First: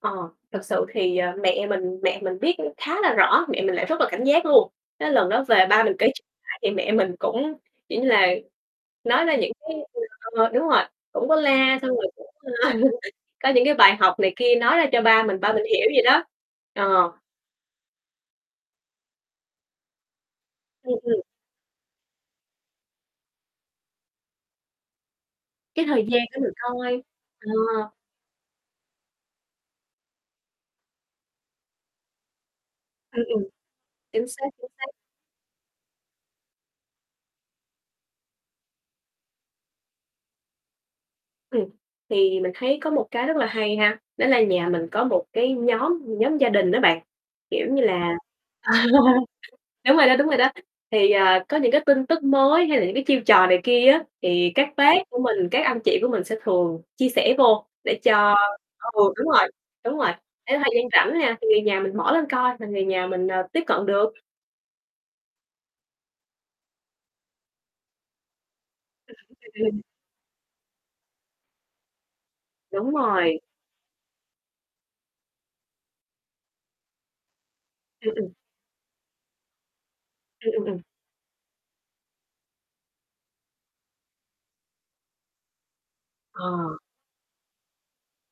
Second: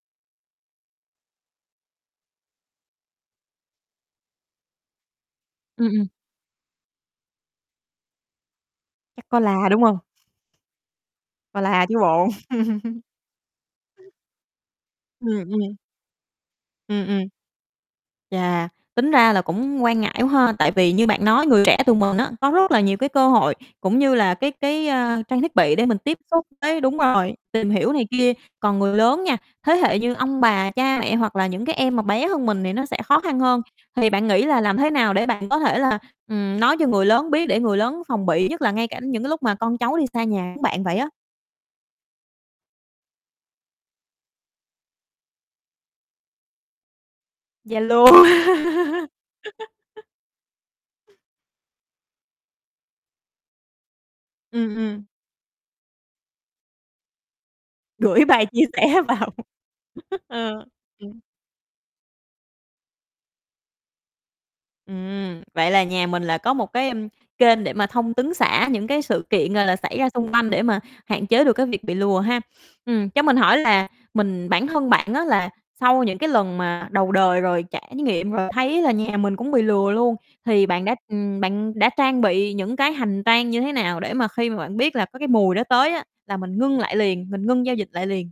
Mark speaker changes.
Speaker 1: Ờ, thực sự thì, à, mẹ mình mẹ mình biết cũng khá là rõ, mẹ mình lại rất là cảnh giác luôn. Cái lần đó về ba
Speaker 2: Ừm,
Speaker 1: mình
Speaker 2: ừm.
Speaker 1: kể ch thì mẹ mình cũng, kiểu như là, nói
Speaker 2: Chắc
Speaker 1: ra
Speaker 2: có
Speaker 1: những
Speaker 2: la,
Speaker 1: cái
Speaker 2: đúng hông?
Speaker 1: ừ, ờ, đúng rồi, cũng có
Speaker 2: Có
Speaker 1: la
Speaker 2: la
Speaker 1: xong
Speaker 2: chứ
Speaker 1: rồi cũng,
Speaker 2: bộ.
Speaker 1: ơ, có những cái bài học này kia nói ra cho ba mình,
Speaker 2: Ừm,
Speaker 1: ba mình
Speaker 2: ừm.
Speaker 1: hiểu vậy đó.
Speaker 2: Ừm,
Speaker 1: Ờ.
Speaker 2: ừm. Chà, tính ra là cũng quan ngại quá ha! Tại vì
Speaker 1: Ừm,
Speaker 2: như
Speaker 1: ừm.
Speaker 2: bạn nói người trẻ tụi mình á có rất là nhiều cái cơ hội cũng như là cái cái, à, trang thiết bị
Speaker 1: Cái
Speaker 2: để mình
Speaker 1: thời
Speaker 2: tiếp
Speaker 1: gian để
Speaker 2: xúc
Speaker 1: mình
Speaker 2: với đúng
Speaker 1: coi,
Speaker 2: rồi, tìm hiểu
Speaker 1: ờ.
Speaker 2: này kia. Còn người lớn nha, thế hệ như ông bà, cha mẹ hoặc là những cái em mà bé hơn mình thì nó sẽ khó
Speaker 1: Ừm,
Speaker 2: khăn
Speaker 1: ừm,
Speaker 2: hơn. Thì bạn
Speaker 1: chính
Speaker 2: nghĩ
Speaker 1: xác,
Speaker 2: là
Speaker 1: chính
Speaker 2: làm
Speaker 1: xác.
Speaker 2: thế nào để bạn có thể là, ừm, nói cho người lớn biết để người lớn phòng bị, nhất là ngay cả những cái lúc mà con cháu đi xa nhà giống bạn vậy á.
Speaker 1: Ừm, thì mình thấy có một cái rất là hay ha, đó là nhà mình có một cái nhóm nhóm gia đình á bạn, kiểu như
Speaker 2: Zalo.
Speaker 1: là ờ, đúng rồi đó, đúng rồi đó. Thì, à, có những cái tin tức mới hay là những cái chiêu trò này kia á thì các
Speaker 2: Ừm,
Speaker 1: bác
Speaker 2: ừm.
Speaker 1: của mình, các anh chị của mình sẽ thường chia sẻ vô để
Speaker 2: Gửi
Speaker 1: cho
Speaker 2: bài chia sẻ
Speaker 1: ừ, đúng
Speaker 2: vào.
Speaker 1: rồi, đúng rồi, để
Speaker 2: Ờ.
Speaker 1: thời gian rảnh nha, thì người nhà mình mở lên coi là người nhà mình, à, tiếp cận được.
Speaker 2: Ừm, vậy là nhà mình là có một cái, ơm, kênh để mà thông tấn xã những cái
Speaker 1: Ừ,
Speaker 2: sự kiện,
Speaker 1: ừ,
Speaker 2: gọi là,
Speaker 1: ừm.
Speaker 2: xảy ra xung quanh để mà hạn chế được cái việc bị lừa ha.
Speaker 1: Đúng
Speaker 2: Ừm, cho mình
Speaker 1: rồi.
Speaker 2: hỏi là mình bản thân bạn á là sau những cái lần mà đầu đời rồi trải
Speaker 1: Ừm, ừm.
Speaker 2: nghiệm rồi, thấy là nhà mình cũng bị lừa luôn
Speaker 1: Ừm, ừm,
Speaker 2: thì
Speaker 1: ừm.
Speaker 2: bạn đã ừm, bạn đã trang bị những cái hành trang như thế nào để mà khi mà bạn biết là có cái mùi đó tới á, là mình
Speaker 1: Ờ.
Speaker 2: ngưng lại liền, mình ngưng giao dịch lại liền?